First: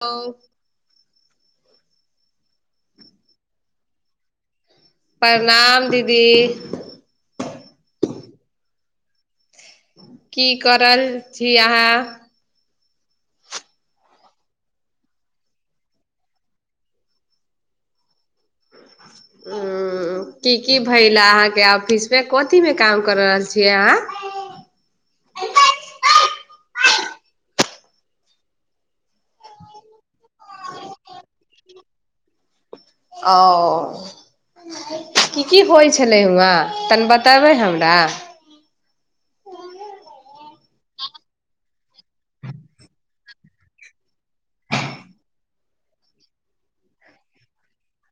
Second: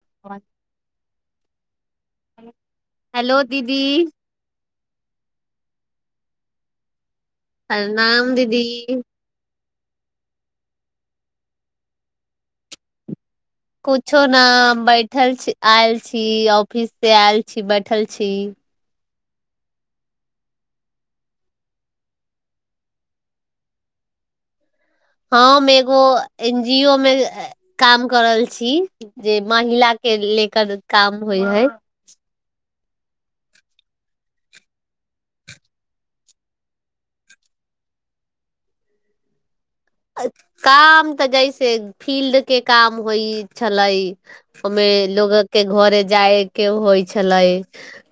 आ [inaudible] हेलो दीदी प्रणाम दीदी प्रणाम दीदी की करहल छी अहाँ कुछो ने बैठल छी आयल छी ऑफिस से आयल छी बैठल छी हूँ की की भेल अहाँके ऑफिस मे कथी मे काम कर रहल छियै अहाँ हम एगो एन जी ओ मे काम कर रहल छी जे महिला के लेकर काम होइ हइ ओ कि की होइ छलै हुआं तनी बतेबै हमरा अ, काम तऽ जैसे फील्ड के काम होइ छलै ओहिमे लोग के घरे जाय के होइ छलै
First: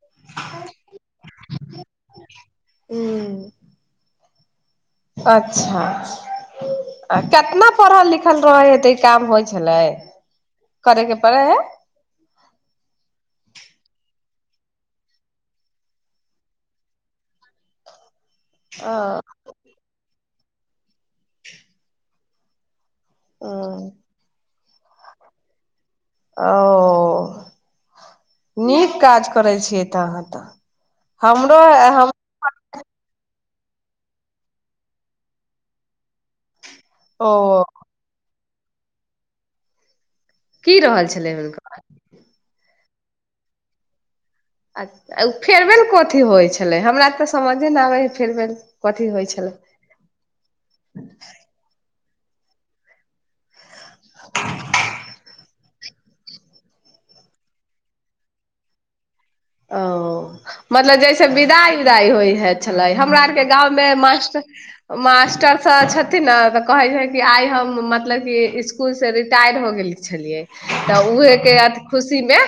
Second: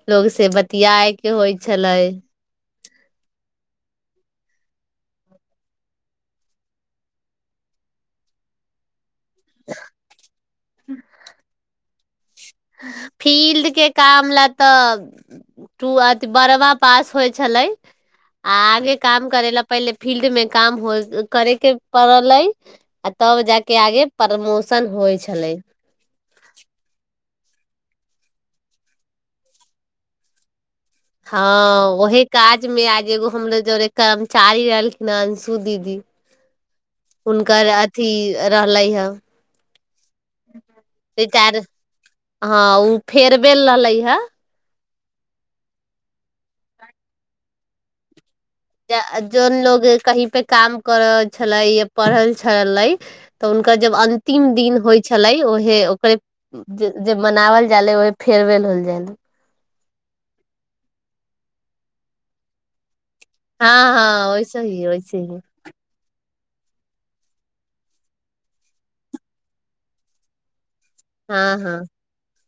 लोग से बतिया के होइ छलै हूँ अच्छा केतना पढ़ल लिखल रहै होतै काम होइ छलै करै के परै हइ फील्ड के काम ल तऽट टू आ त बरमा पास होइ छलै आ आगे काम करै ला पहिले फील्ड में काम हो करै के पड़लै आ तब ओ जााक आगे परमोश सन होइ छलै ओ नीक काज करै छियै तऽ अहाँ तऽ हमरो हँ हम ओही काज मे आज एगो हमलोग जरे कम चाली रहलखिन हन अंशु दीदी ओ हुनकर अथी रहलै हें की रहल छलै रिटायर हुनकर हँ उ फेरबेल रहले हइ अच्छा उ फेरबेल कथि अथी होइ छलै हमरा तऽ समझ दिन आबै हइ फेरवेल ज जोन लोग कहीं पे काम क रहल छलै पढ़ल छलै तऽ हुनका जब अंतिम दिन होइ छलै ओ ओकरे जे मनावल जाले ओहे फेरवेल होल जा ओ मतलब जैसे विदाइ विदाई होइ हइ छले हमरा आर के गाँव में हँ हँ मासट वैसे ही वैसे ही मास्टर सब छथिन ने तऽ कहै छै कि आइ हम मतलब कि इसकुलसँ रिटायर हो गेल छलियै तऽ उहके हँ अथि हँ खुशीमे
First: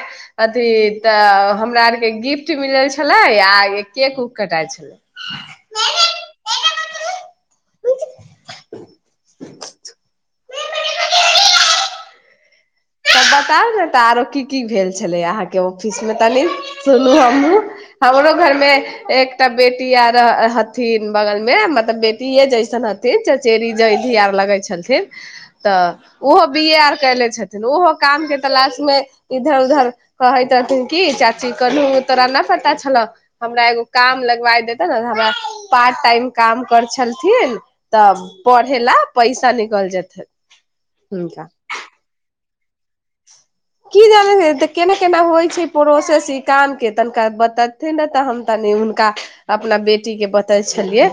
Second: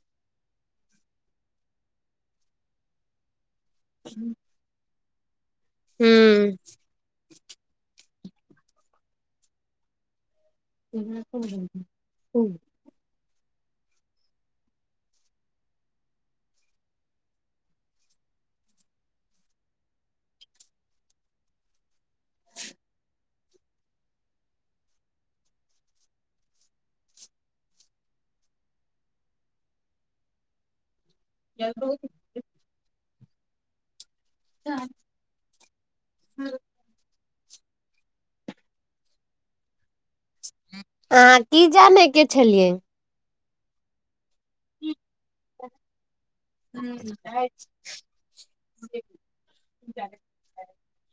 अथी तऽ हमरा आर के गिफ्ट मिलल छलै आइ केक उक कटाइ छलै ह [inaudible] हूँ [inaudible] हूँ त बताउ ने तऽ आरो की की भेल छलै अहाँके ऑफिस मे तनी सुनू हमहुँ हमरो घर मे एकटा बेटी आर हथिन बगलमे मतलब बेटीे जैसन हथिन चचेरी जधी आर लगै छलथिन तऽ ओहो बी ए आर कले छथिन ओहो काम के तलाश मे इधर उधर कहैत रहथिन की चाची कनहूँ तोरा ने पता छलअ हमरा एगो काम लगवा देताे ने हमरा पार्ट टाइम काम करै छल थिन तब पढ़े ला पैसा निकल जेतै अहाँ हुनका की जाने के छै छलियै की जानै त केना केनाा होइ छै प्रोसेस काम के तनिका तऽ बतेथिन ने तऽ हम तनि हुनका अपना बेटी के बतै छलियै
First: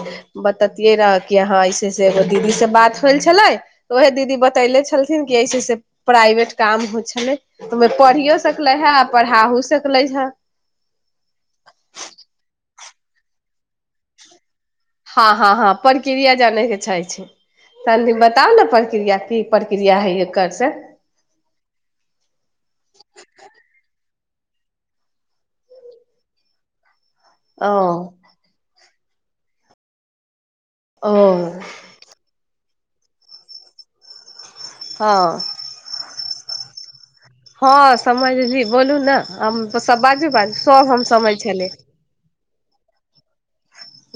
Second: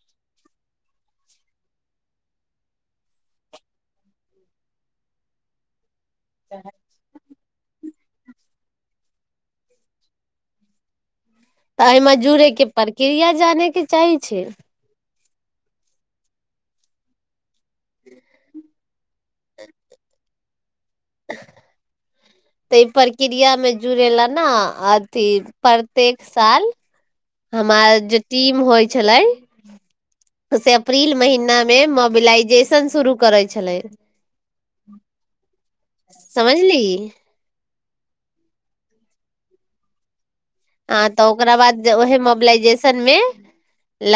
बततियै रहा कि हाँ ऐसे से एगो दीदी से बात होल छलै उएहे दीदी बतैले छलथिन कि ऐसे ऐसे प्राइवेट काम हो छलै पढ़ियो सकले हइ आ पढ़ाओ सकले हइ तऽ एहिमे जुड़ैके प्रक्रिया जानैके चाही छी हँ हँ हँ प्रक्रिया जानैके छी तनि बताउ ने प्रक्रिया की प्रक्रिया हइ एकर से [inaudible] ता ई प्रक्रियामे जुड़ै ला ने अथी प्रत्येक साल ओ हमार जे टीम होइ छलै उ से अप्रैल ओ महिनामे मोबिलाइजेशन शुरू करै छलै हँ समझली हँ समझली बोलू ने सब बाजू बाजू सब आ हम तऽ समझ ओकरा छलै बाद ओहिमे मोबिलइजेशन मे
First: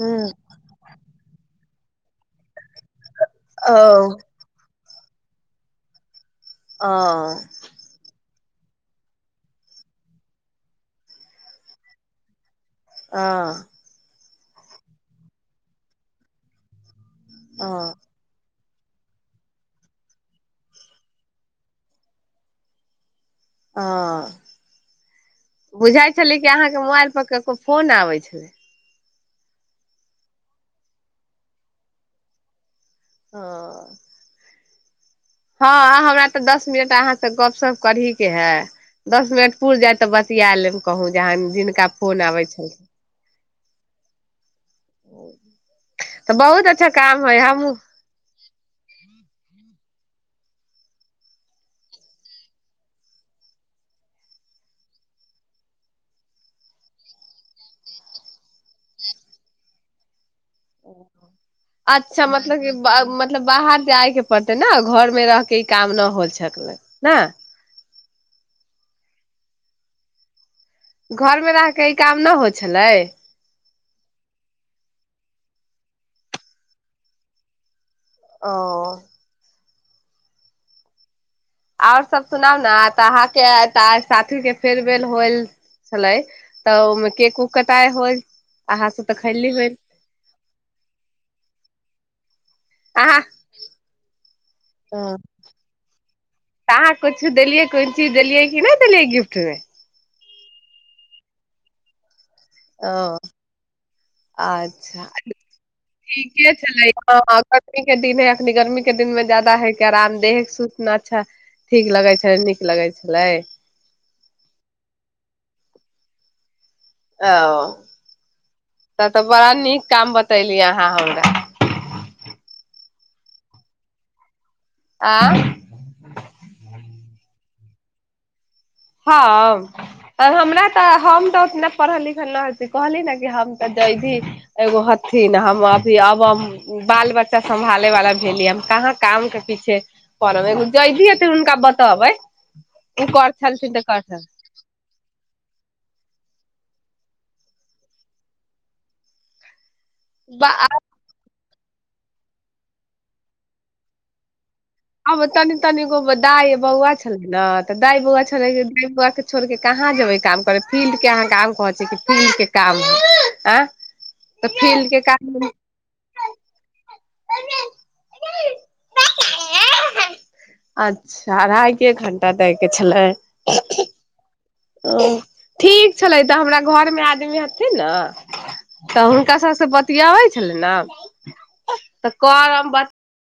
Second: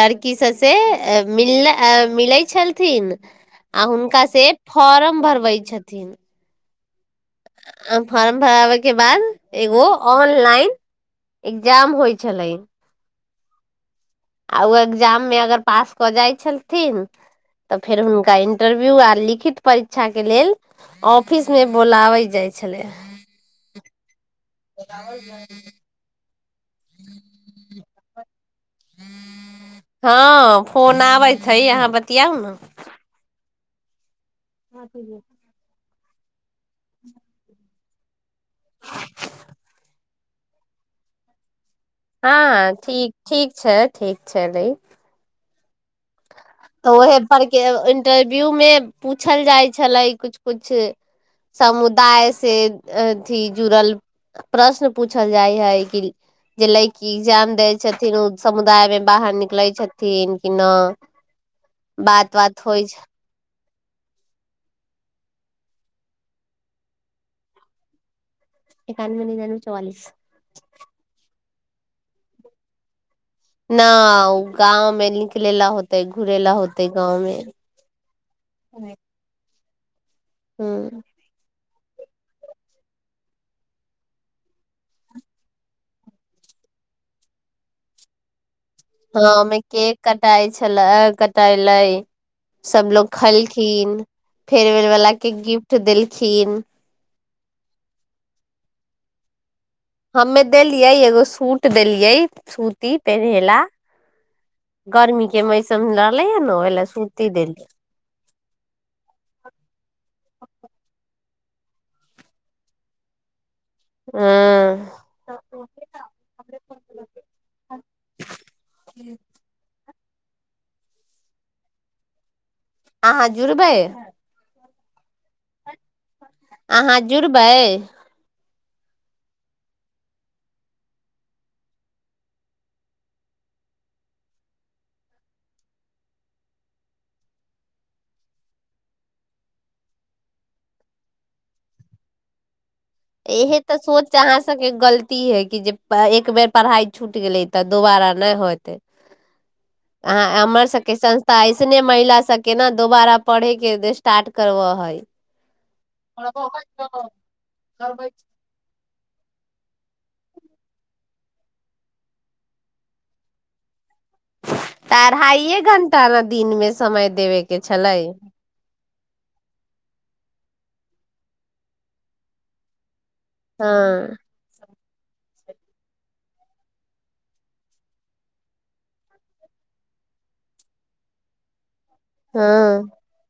हूँ सब से मिल ला मिलै छलथिन ओ आ हुनका से फॉर्म भरबै छथिन हँ आ फॉर्म भराबे के बाद एगो ऑनलाइन एकग्जाम होइ छलै हँ आ ओ एकग्जाम मे अगर पास कऽ जाइत छलथिन ओ तऽ फेर हुनका इंटरव्यू आर लिखित परीक्षा के लेल ऑफिस मे बोलाबे जाय छलै ओ बुझाइ छलै अहाँ के मोबाइल पर केकरो फोन आबे छलै हँ फोन आबैत हइ अहाँ बतियाउ ने हँ हँ ठीके [inaudible] हँ हमरा त दस मिनट अहाँ से गप सप करही के है दस मिनट पुर जाय तऽ बतिया लेम कहूँ जहाँ जिनका फोन आबै हँ छलखिन ठीक ठीक छै ठीक छै बय [unintelligible] अच्छा तऽ ओहे काम हइ पर के हमहूँ इंटरव्यू मे पूछल जाय छलै कुछ कुछ समुदाय से अथी जुड़ल प्रश्न पूछल जाइ हइ कि जे लड़की एग्जाम देय छथिन ओ समुदाय मे बाहर निकले छथिन की नै अच्छा मतलब की मतलब बाहर जायके पड़तै ने घर मे रहके ई काम न होल सकलै ने एकानबे नीनाबे चौआलिस अहाँके ई काम न होइ छलै न ओ गाँव मे निकल ला होतै घुरे ला होतै गाँव मे ओ हूँ आओर सब सुनाउ ने तऽ अहाँके साथी के फेयरवेल होल छलै तऽ ओहिमे केक उक कटाइ होइ हँ ओमे केक कटाइ छल कटाले आओर कटाइले सभलोग अहाँ खेलखिन फेयरवेल वला हँ के गिफ्ट देलखिन कि देलियै कोन चीज देलियै कि नहि देलियै गिफ्ट मे हमे देलियै एगो सूट देलियै ओ सूती पेन्हे ला अच्छा गर्मी के मौसम रहले ह ने ठीके ओहि लए छलै सुती देली गर्मी के दिन हइ अखन गर्मी के दिन मे ज़्यदा हे आरामदेह सुतना अच्छा ठीक लगै छलै नीक लगै छलै हँ ओ त तऽ बड़ा नीक काम बतैली अहाँ हमरा अहाँ जुरबै आँ अहाँ जुड़बै हम हमरा तऽ हम तऽ उतना पढ़ल लिखल न हथि कहली ने कि हम तऽ जैधी भी एगो हथिन हम अभी अब हम बाल बच्चा सम्भाले वाला भेलिय हम कहाँ काम के पीछे पड़बै एगो जयधी हथिन हुनका बतेबै कर इहे छलथिन तऽ कर सोच छल अहाँ सबके गलती है कि जे एक बेर पढ़ाइ छुट गेलै तऽ दुोबारा नहि होते अहाँ हमर सबके संस तऽ ऐसने महिला सब के ने दोबारा पढ़े के स्टार्ट करबह आब तनि तनिगो दाइ बौआ छलै ने तऽ दाइ बौआ छलै दाइ बौआ के छोड़ क कहाँ जेबै काम करै फील्ड के अहाँ काम कहै छियै कि फील्ड के काम हइ आं तऽ अढ़ाइए घण्टा ने दिनमे समय देबे के छलै अच्छा अढ़ाए के घंटा दै के छलै हँ ओ ठीक छलै तऽ हमरा घरमे आदमी हथिन ने तऽ हुनका सभस बतियाबै छलै न तऽ करब हँ बत